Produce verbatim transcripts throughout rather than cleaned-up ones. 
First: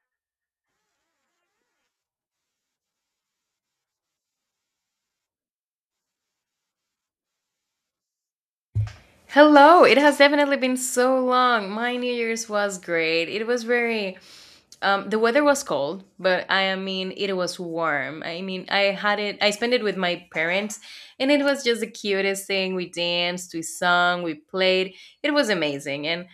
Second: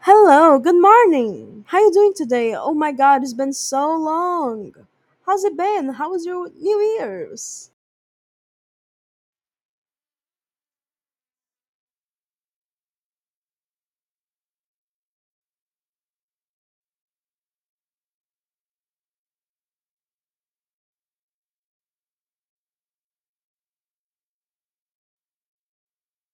Hello, good morning. How you doing today? Oh my god, it's been so long. How's it been? How was your New Year's? Hello, it has definitely been so long. My New Year's was great. It was very, um, the weather was cold, but I mean, it was warm. I mean, I had it, I spent it with my parents, and it was just the cutest thing. We danced, we sung, we played. It was amazing. And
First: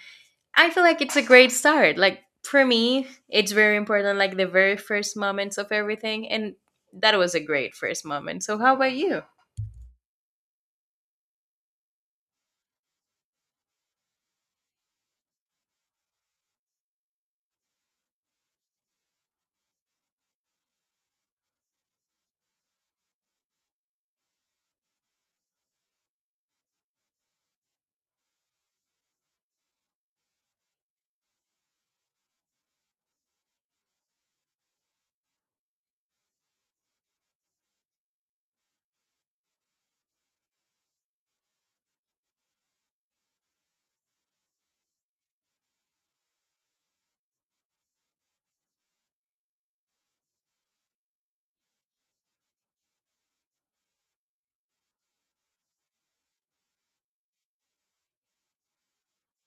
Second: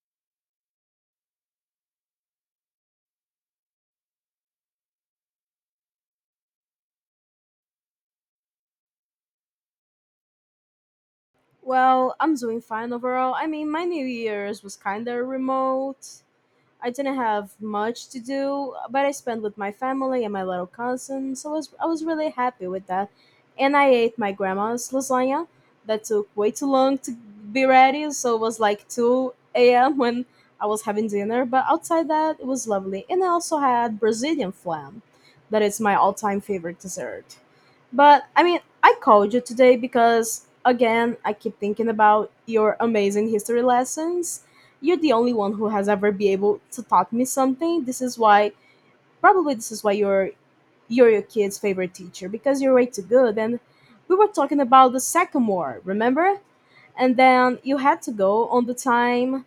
I feel like it's a great start. Like, for me, it's very important, like the very first moments of everything. And that was a great first moment. So, how about you? Well, I'm doing fine overall. I mean, my New Year's was kind of remote. I didn't have much to do, but I spent with my family and my little cousin, so I was, I was really happy with that. And I ate my grandma's lasagna that took way too long to be ready, so it was like two a m when I was having dinner, but outside that, it was lovely. And I also had Brazilian flan, that is my all time favorite dessert. But I mean, I called you today because, again, I keep thinking about your amazing history lessons. You're the only one who has ever been able to taught me something. This is why probably this is why you're you're your kid's favorite teacher because you're way too good. And we were talking about the sycamore, remember? And then you had to go on the time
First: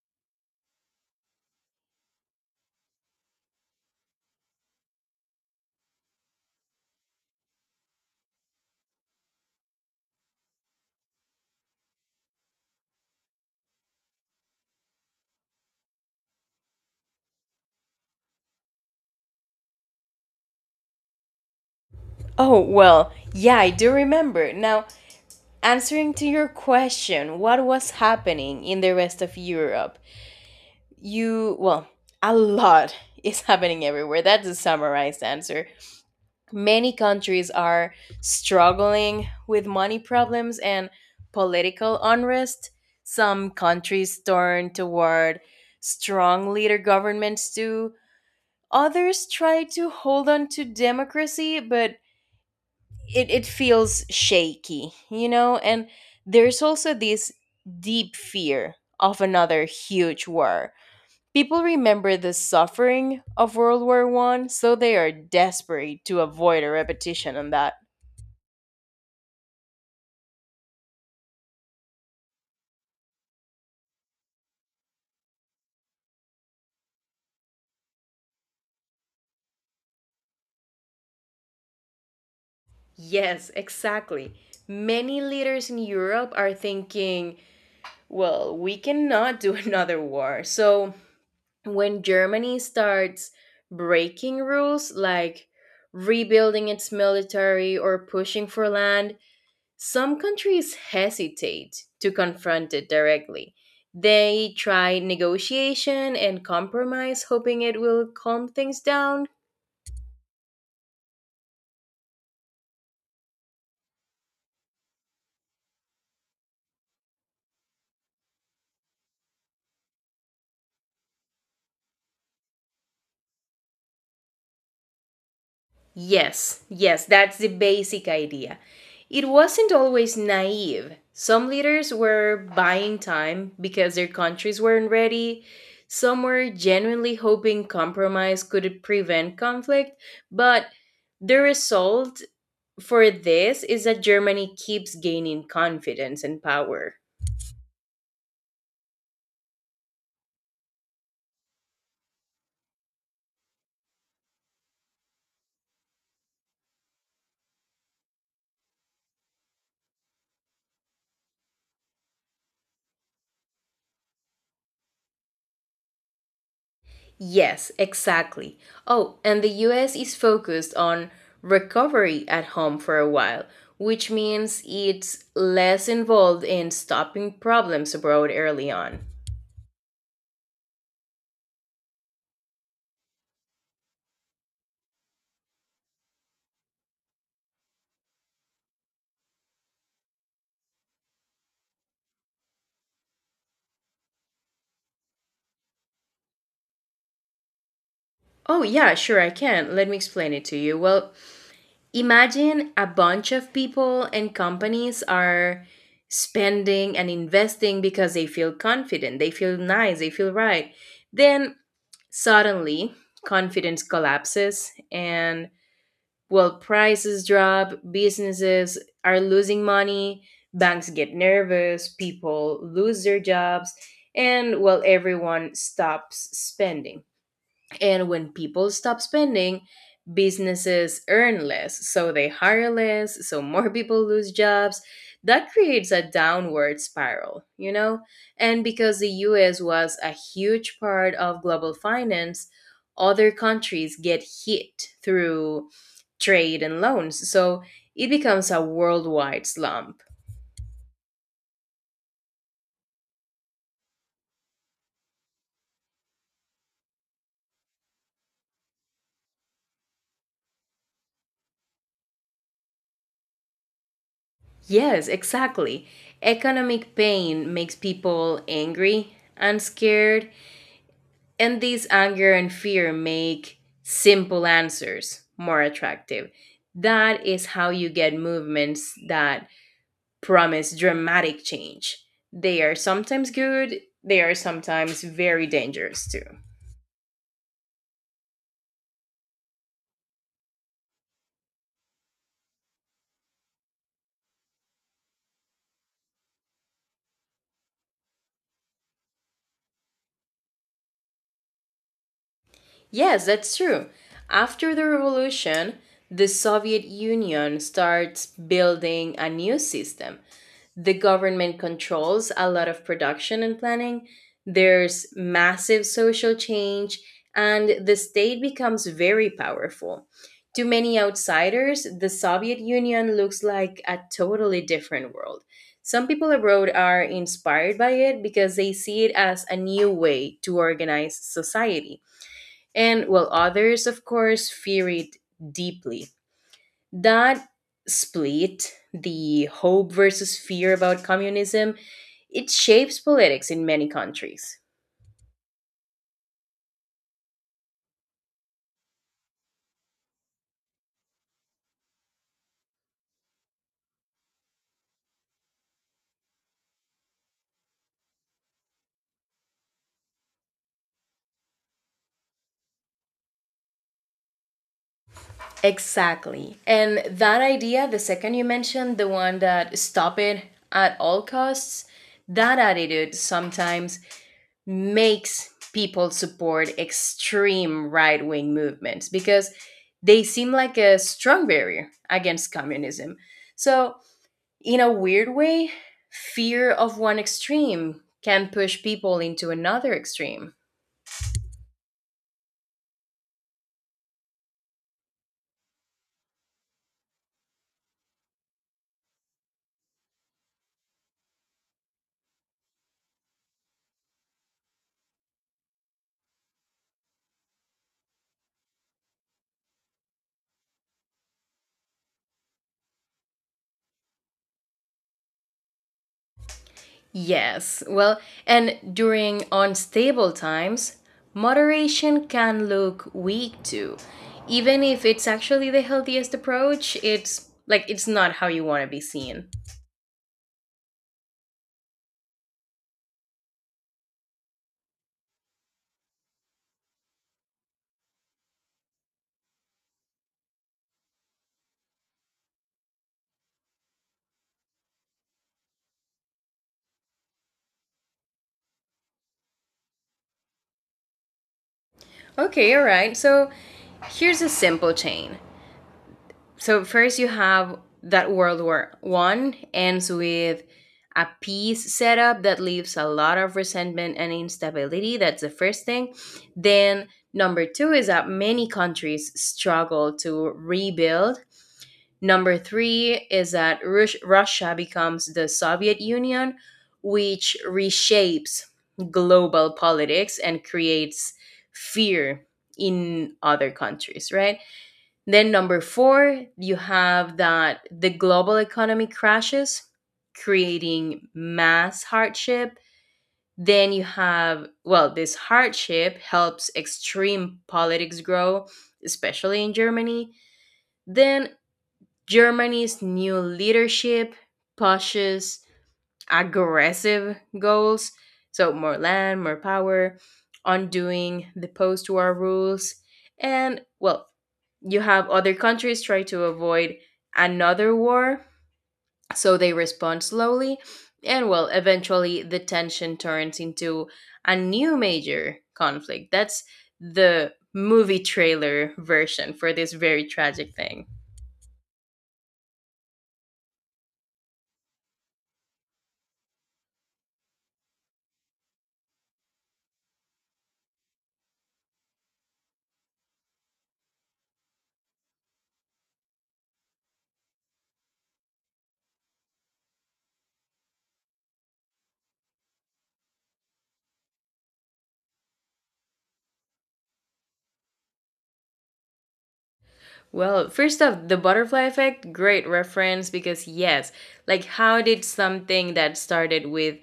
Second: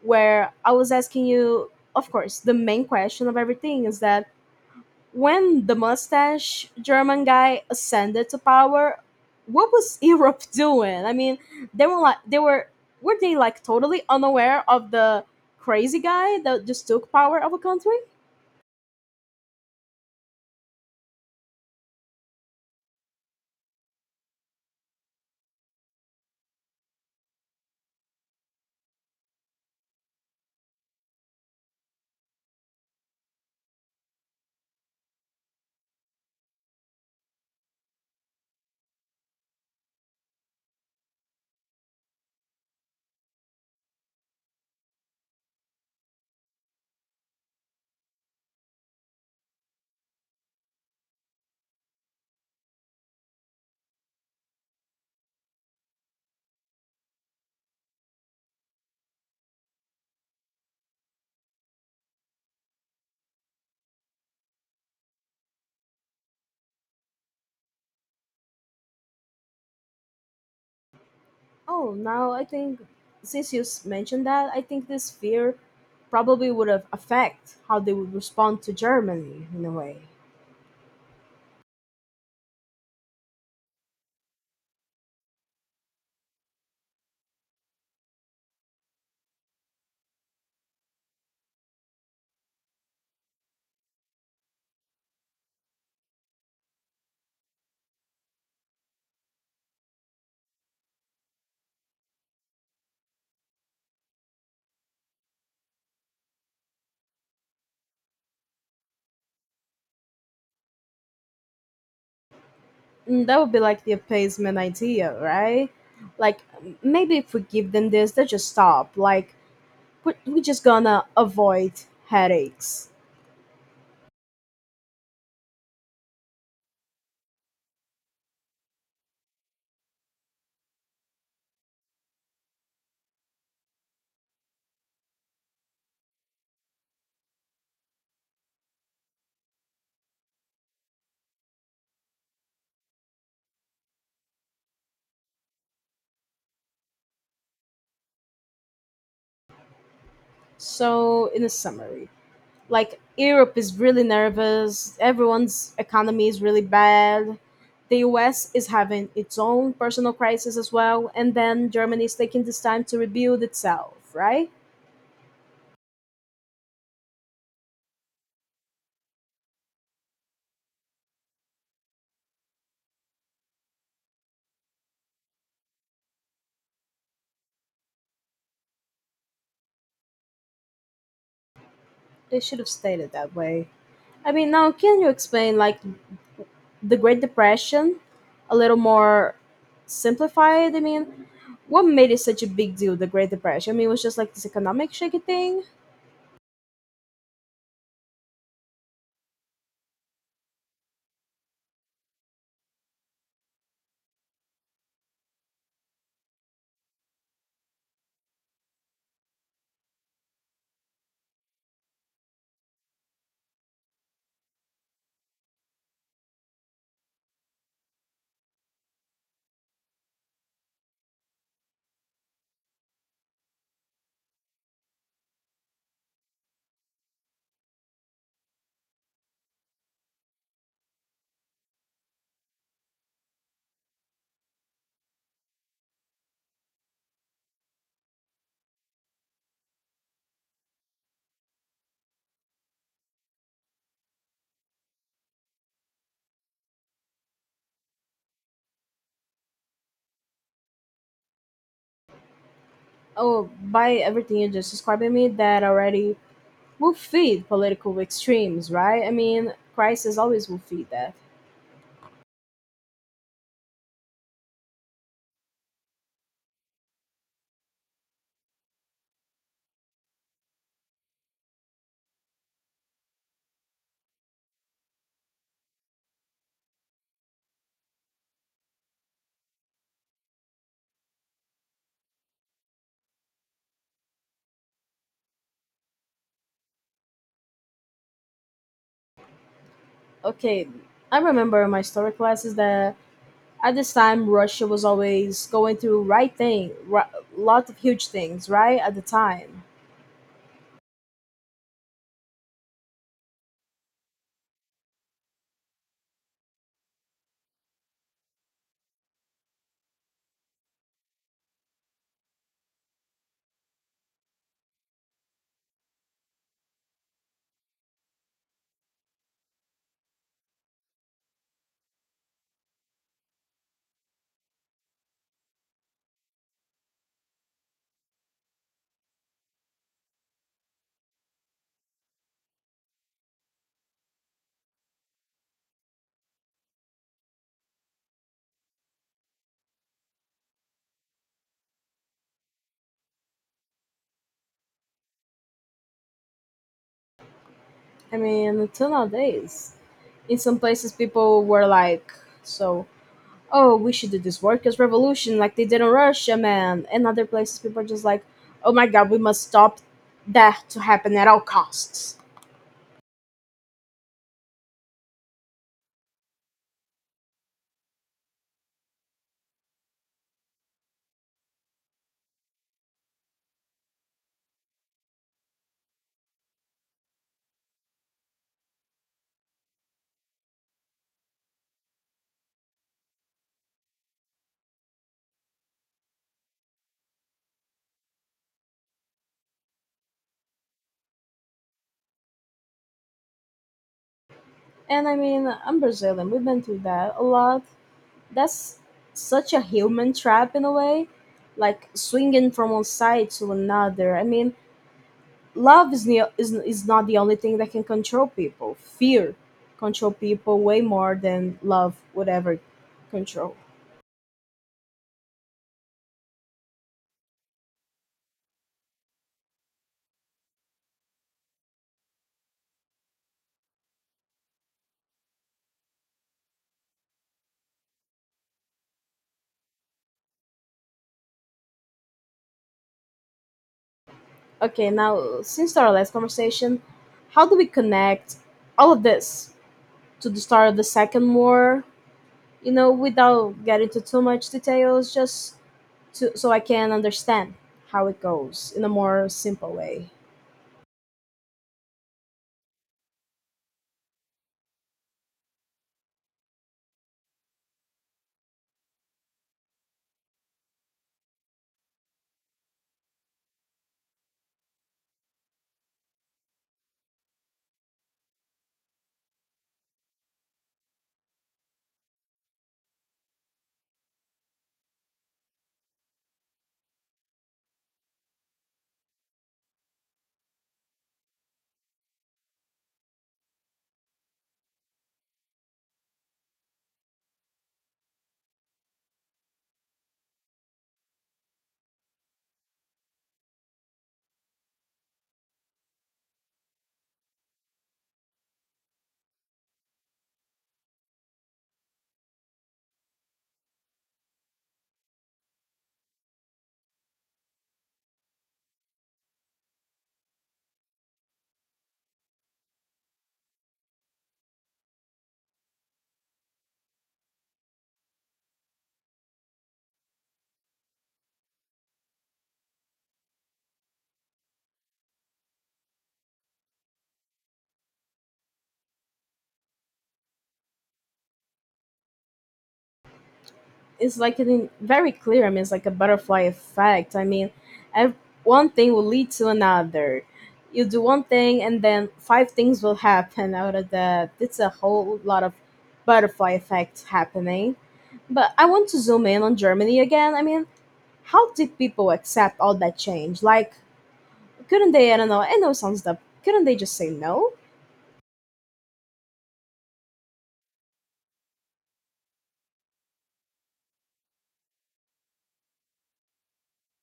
where I was asking you, of course, the main question of everything is that when the mustache German guy ascended to power, what was Europe doing? I mean, they were like they were were they like totally unaware of the crazy guy that just took power of a country? Oh, well, yeah, I do remember. Now, answering to your question, what was happening in the rest of Europe? You, well, a lot is happening everywhere. That's a summarized answer. Many countries are struggling with money problems and political unrest. Some countries turn toward strong leader governments too. Others try to hold on to democracy, but it, it feels shaky, you know? And there's also this deep fear of another huge war. People remember the suffering of World War One, so they are desperate to avoid a repetition on that. Oh, now I think since you s- mentioned that, I think this fear probably would have affect how they would respond to Germany in a way. Yes, exactly. Many leaders in Europe are thinking, well, we cannot do another war, so when Germany starts breaking rules like rebuilding its military or pushing for land, some countries hesitate to confront it directly. They try negotiation and compromise, hoping it will calm things down. Mm, that would be like the appeasement idea, right? Like m- maybe if we give them this, they just stop. Like but we just gonna avoid headaches. Yes, yes, that's the basic idea. It wasn't always naive. Some leaders were buying time because their countries weren't ready. Some were genuinely hoping compromise could prevent conflict. But the result for this is that Germany keeps gaining confidence and power. So, in a summary, like Europe is really nervous, everyone's economy is really bad. The U S is having its own personal crisis as well, and then Germany is taking this time to rebuild itself, right? Yes, exactly. Oh, and the U S is focused on recovery at home for a while, which means it's less involved in stopping problems abroad early on. They should have stayed it that way. I mean, now can you explain like the Great Depression a little more simplified? I mean, what made it such a big deal, the Great Depression? I mean, it was just like this economic shaky thing. Oh, yeah, sure, I can. Let me explain it to you. Well, imagine a bunch of people and companies are spending and investing because they feel confident, they feel nice, they feel right. Then suddenly, confidence collapses. And, well, prices drop, businesses are losing money, banks get nervous, people lose their jobs, and well, everyone stops spending. And when people stop spending, businesses earn less, so they hire less, so more people lose jobs. That creates a downward spiral, you know? And because the U S was a huge part of global finance, other countries get hit through trade and loans. So it becomes a worldwide slump. Oh, by everything you just described to me, that already will feed political extremes, right? I mean, crisis always will feed that. Yes, exactly. Economic pain makes people angry and scared. And these anger and fear make simple answers more attractive. That is how you get movements that promise dramatic change. They are sometimes good, they are sometimes very dangerous too. Okay, I remember in my story classes that at this time Russia was always going through right thing, right, lot of huge things, right? At the time, Yes, that's true. After the revolution, the Soviet Union starts building a new system. The government controls a lot of production and planning. There's massive social change, and the state becomes very powerful. To many outsiders, the Soviet Union looks like a totally different world. Some people abroad are inspired by it because they see it as a new way to organize society. And while others, of course, fear it deeply. That split, the hope versus fear about communism, it shapes politics in many countries. I mean, until nowadays, in some places people were like, so oh, we should do this workers' revolution like they did in Russia, man, and other places. People are just like, oh my god, we must stop that to happen at all costs. Exactly. And that idea, the second you mentioned, the one that stop it at all costs, that attitude sometimes makes people support extreme right wing movements because they seem like a strong barrier against communism. So, in a weird way, fear of one extreme can push people into another extreme. And I mean, I'm Brazilian. We've been through that a lot. That's such a human trap in a way, like swinging from one side to another. I mean, love is ne- is is not the only thing that can control people. Fear control people way more than love would ever control. Yes, well, and during unstable times, moderation can look weak too. Even if it's actually the healthiest approach, it's like it's not how you want to be seen. Okay, now since our last conversation, how do we connect all of this to the start of the second war? You know, without getting into too much details, just to, so I can understand how it goes in a more simple way. Okay, all right. So, here's a simple chain. So first you have that World War One ends with a peace setup that leaves a lot of resentment and instability. That's the first thing. Then number two is that many countries struggle to rebuild. Number three is that Rus- Russia becomes the Soviet Union, which reshapes global politics and creates fear in other countries, right? Then number four, you have that the global economy crashes, creating mass hardship. Then you have, well, this hardship helps extreme politics grow, especially in Germany. Then Germany's new leadership pushes aggressive goals, so more land, more power, undoing the post war rules. And, well, you have other countries try to avoid another war, so they respond slowly. And well, eventually the tension turns into a new major conflict. That's the movie trailer version for this very tragic thing. It's like an, very clear. I mean, it's like a butterfly effect. I mean, ev- one thing will lead to another. You do one thing, and then five things will happen out of that. It's a whole lot of butterfly effect happening. But I want to zoom in on Germany again. I mean, how did people accept all that change? Like, couldn't they? I don't know. I know it sounds dumb. Couldn't they just say no? Well, first off, the butterfly effect, great reference because, yes, like how did something that started with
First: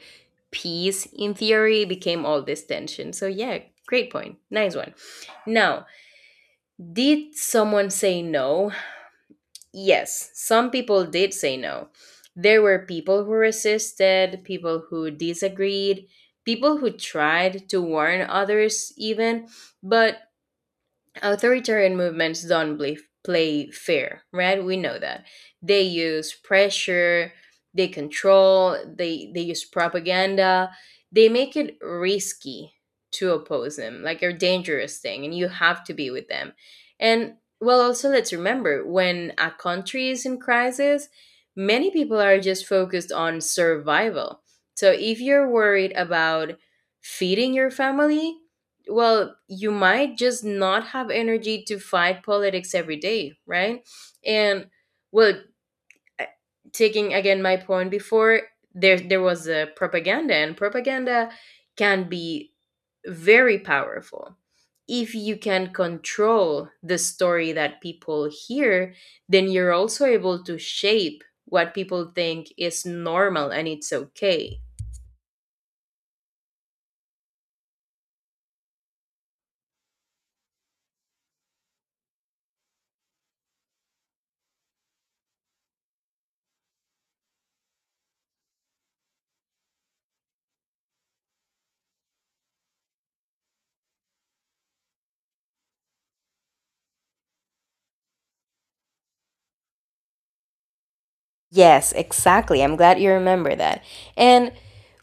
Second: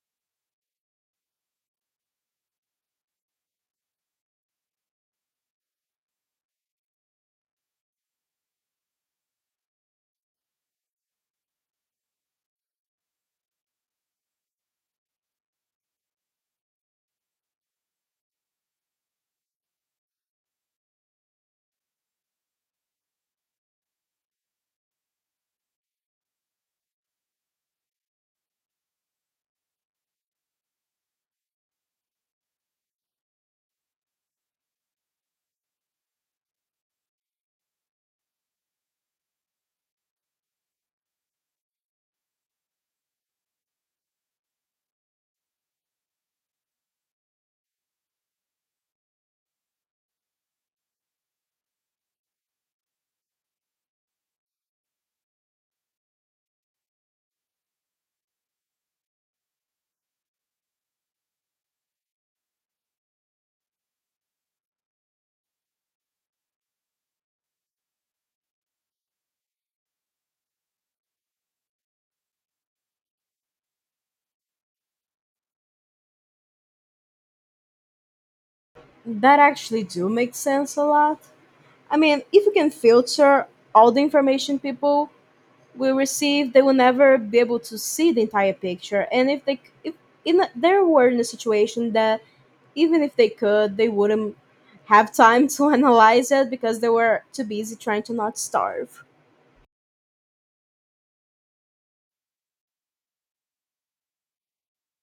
peace in theory became all this tension? So, yeah, great point. Nice one. Now, did someone say no? Yes, some people did say no. There were people who resisted, people who disagreed, people who tried to warn others, even, but authoritarian movements don't believe, play fair, right? We know that. They use pressure, they control, they, they use propaganda. They make it risky to oppose them, like a dangerous thing, and you have to be with them. And well, also, let's remember when a country is in crisis, many people are just focused on survival. So if you're worried about feeding your family, well, you might just not have energy to fight politics every day, right? And well, I- taking again my point before, there there was a propaganda, and propaganda can be very powerful. If you can control the story that people hear, then you're also able to shape what people think is normal and it's okay. That actually do make sense a lot. I mean, if you can filter all the information people will receive, they will never be able to see the entire picture. And if they, if in they were in a situation that even if they could, they wouldn't have time to analyze it because they were too busy trying to not starve. Yes, exactly. I'm glad you remember that. And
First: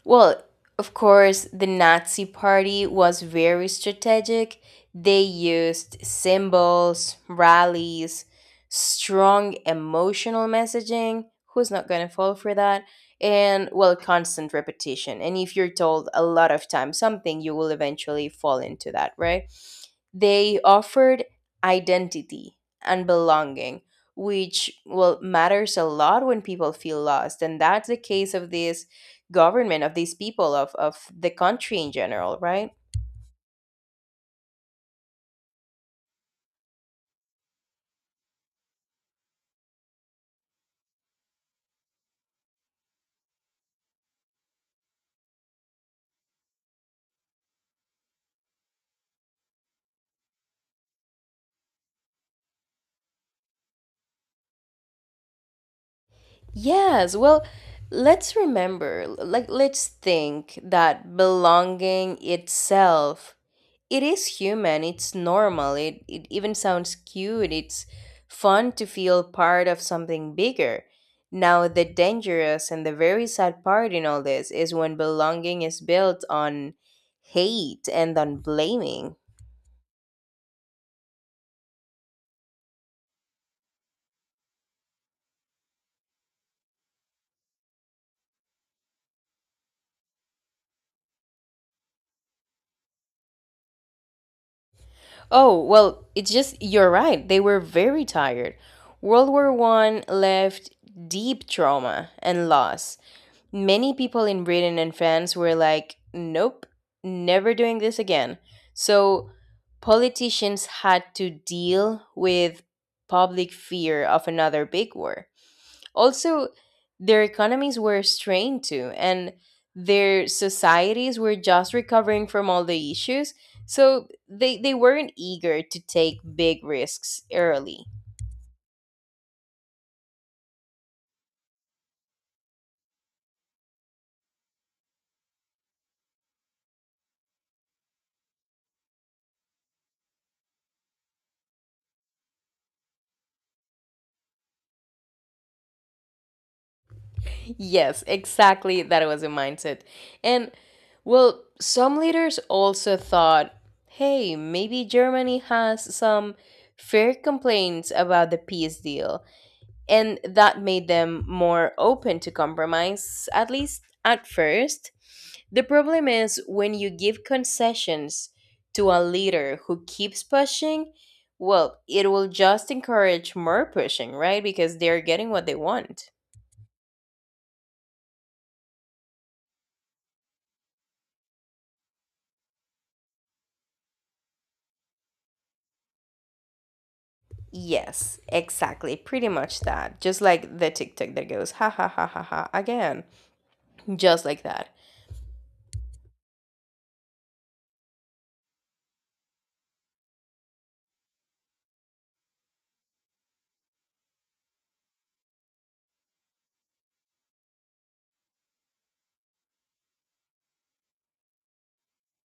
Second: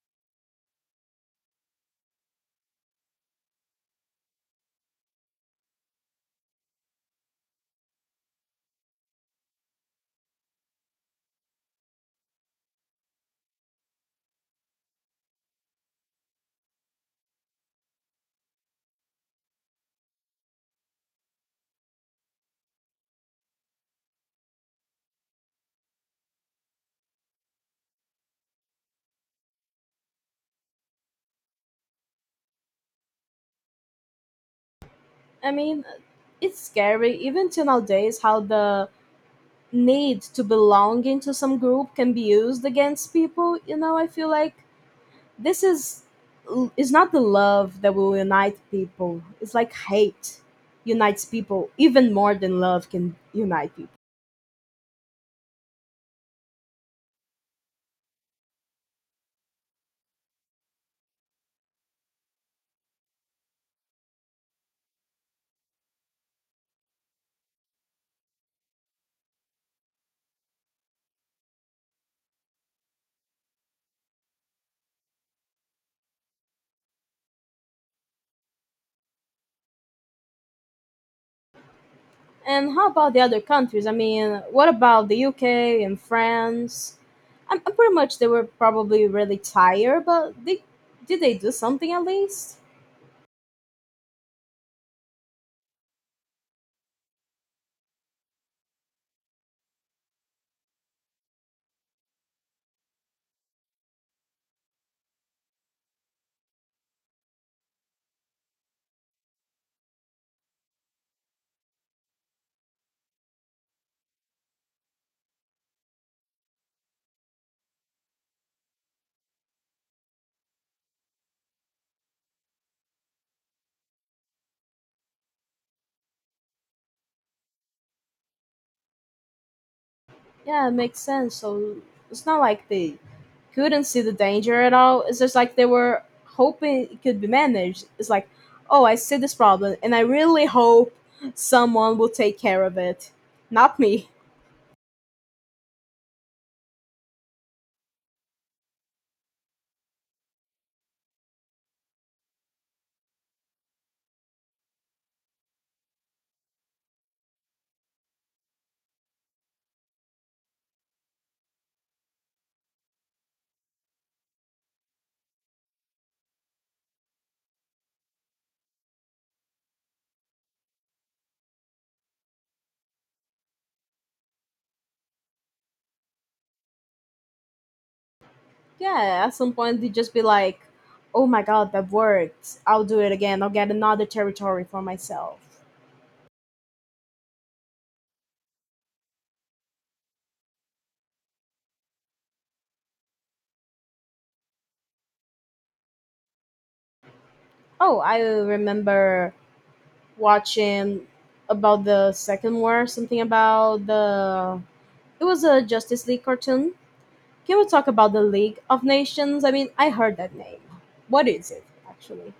well, of course, the Nazi party was very strategic. They used symbols, rallies, strong emotional messaging. Who's not going to fall for that? And well, constant repetition. And if you're told a lot of times something, you will eventually fall into that, right? They offered identity and belonging, which well matters a lot when people feel lost. And that's the case of this government, of these people, of, of the country in general, right? I mean, it's scary even till nowadays how the need to belong into some group can be used against people. You know, I feel like this is is not the love that will unite people. It's like hate unites people even more than love can unite people. Yes, well, let's remember, like let's think that belonging itself, it is human, it's normal, it, it even sounds cute, it's fun to feel part of something bigger. Now, the dangerous and the very sad part in all this is when belonging is built on hate and on blaming. And how about the other countries? I mean, what about the U K and France? I'm, I'm pretty much they were probably really tired, but they did they do something at least? Oh, well, it's just you're right. They were very tired. World War One left deep trauma and loss. Many people in Britain and France were like, nope, never doing this again. So politicians had to deal with public fear of another big war. Also, their economies were strained too, and their societies were just recovering from all the issues. So they, they weren't eager to take big risks early. Yeah, it makes sense. So it's not like they couldn't see the danger at all. It's just like they were hoping it could be managed. It's like, oh, I see this problem, and I really hope someone will take care of it. Not me. Yes, exactly. That was a mindset. And well, some leaders also thought, hey, maybe Germany has some fair complaints about the peace deal. And that made them more open to compromise, at least at first. The problem is when you give concessions to a leader who keeps pushing, well, it will just encourage more pushing, right? Because they're getting what they want. Yeah, at some point they just be like, oh my god, that worked. I'll do it again. I'll get another territory for myself. Yes, exactly. Pretty much that. Just like the TikTok that goes, ha ha ha ha ha, again. Just like that. Oh, I remember watching about the second war, something about the. It was a Justice League cartoon. Can we talk about the League of Nations? I mean, I heard that name. What is it, actually?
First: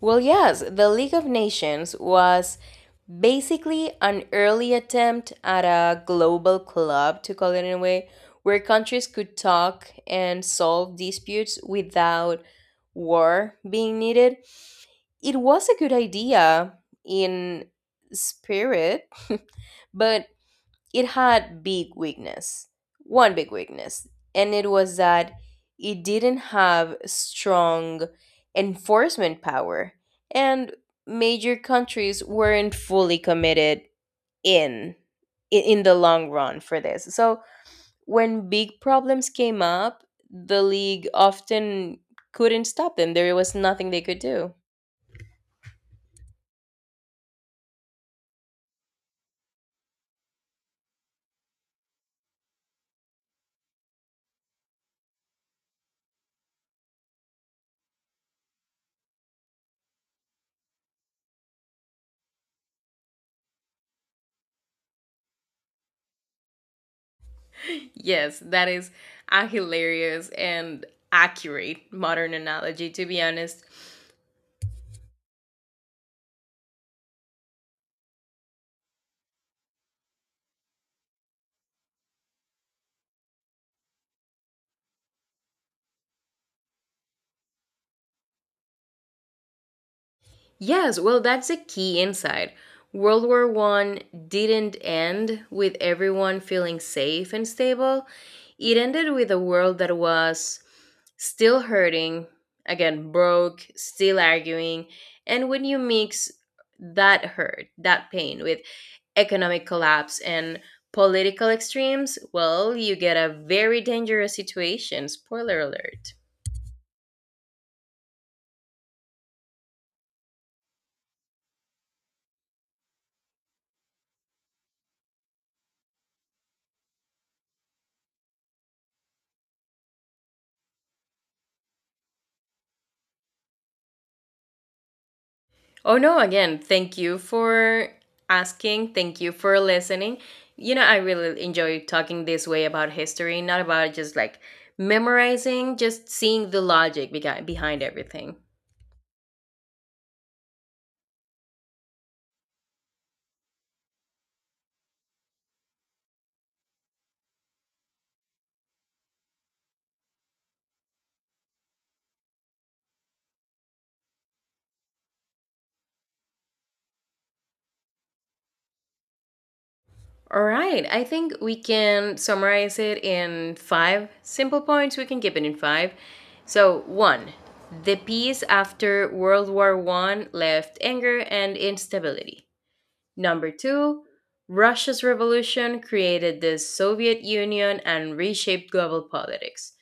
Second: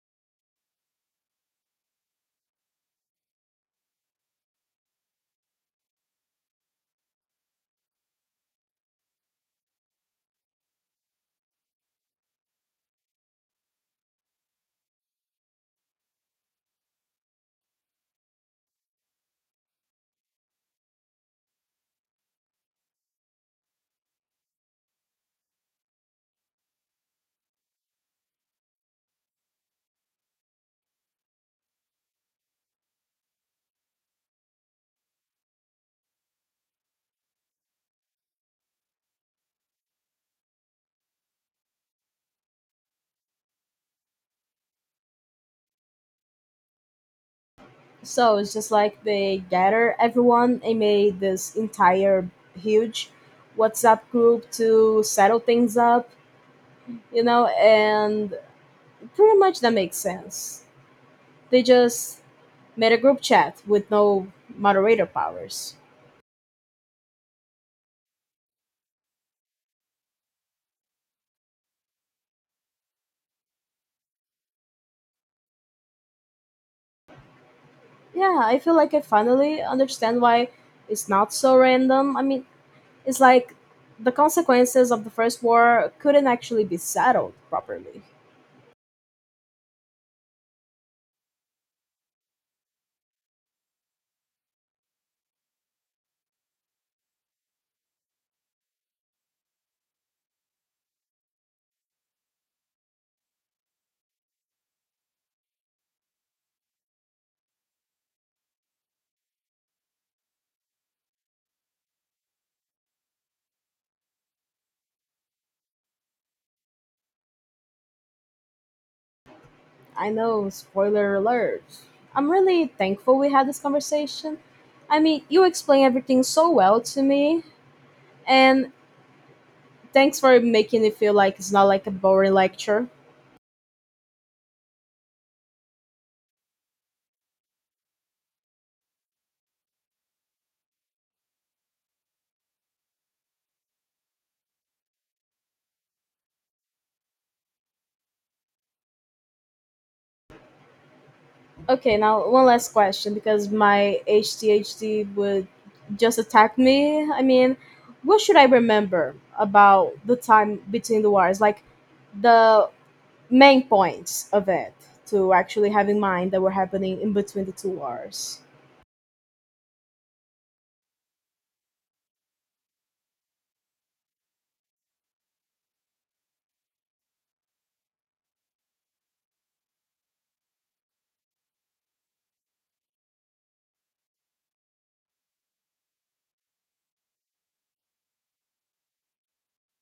Well, yes, the League of Nations was basically an early attempt at a global club, to call it in a way, where countries could talk and solve disputes without war being needed. It was a good idea in spirit, but it had big weakness one big weakness, and it was that it didn't have strong enforcement power, and major countries weren't fully committed in i- in the long run for this. So when big problems came up, the league often couldn't stop them. There was nothing they could do. So it's just like they gather everyone and made this entire huge WhatsApp group to settle things up, you know, and pretty much that makes sense. They just made a group chat with no moderator powers. Yes, that is a hilarious and accurate modern analogy, to be honest. Yeah, I feel like I finally understand why it's not so random. I mean, it's like the consequences of the First War couldn't actually be settled properly. Yes, well, that's a key insight. World War One didn't end with everyone feeling safe and stable. It ended with a world that was still hurting, again, broke, still arguing. And when you mix that hurt, that pain, with economic collapse and political extremes, well, you get a very dangerous situation. Spoiler alert. I know, spoiler alert. I'm really thankful we had this conversation. I mean, you explain everything so well to me, and thanks for making it feel like it's not like a boring lecture. Oh no, again, thank you for asking. Thank you for listening. You know, I really enjoy talking this way about history, not about just like memorizing, just seeing the logic behi- behind everything. Okay, now one last question because my H T H D would just attack me. I mean, what should I remember about the time between the wars? Like the main points of it to actually have in mind that were happening in between the two wars. All right, I think we can summarize it in five simple points. We can keep it in five. So, one, the peace after World War One left anger and instability. Number two, Russia's revolution created the Soviet Union and reshaped global politics.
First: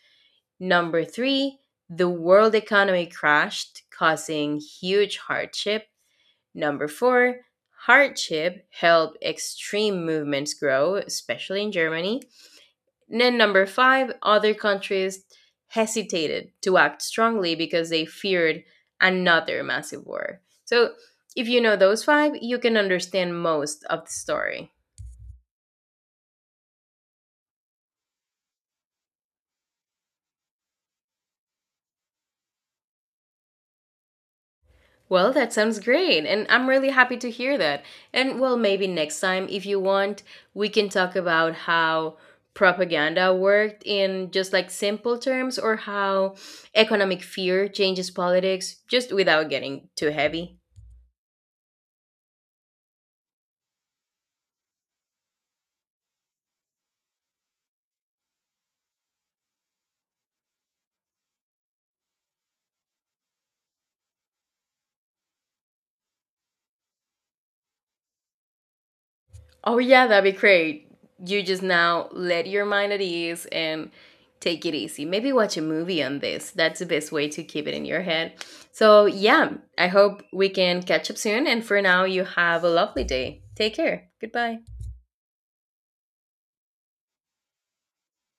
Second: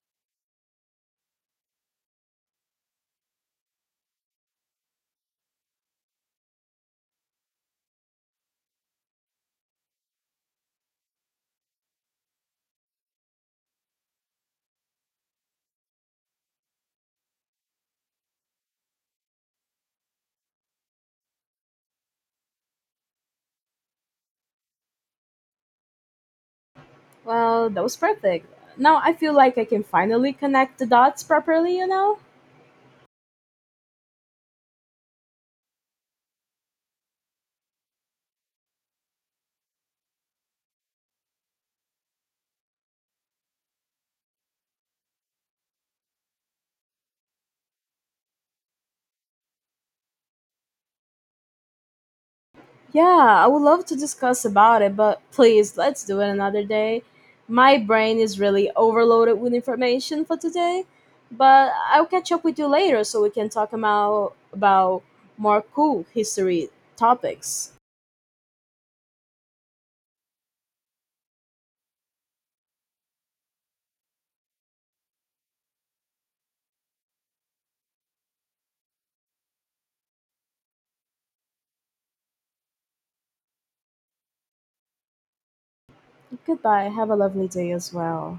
Number three, the world economy crashed, causing huge hardship. Number four, hardship helped extreme movements grow, especially in Germany. Then, number five, other countries hesitated to act strongly because they feared another massive war. So, if you know those five, you can understand most of the story. Well, that was perfect. Now I feel like I can finally connect the dots properly, you know? Well, that sounds great, and I'm really happy to hear that. And well, maybe next time, if you want, we can talk about how propaganda worked in just like simple terms or how economic fear changes politics just without getting too heavy. Yeah, I would love to discuss about it, but please let's do it another day. My brain is really overloaded with information for today, but I'll catch up with you later so we can talk about about more cool history topics. Oh yeah, that'd be great. You just now let your mind at ease and take it easy. Maybe watch a movie on this. That's the best way to keep it in your head. So yeah, I hope we can catch up soon. And for now, you have a lovely day. Take care. Goodbye. Goodbye. Have a lovely day as well.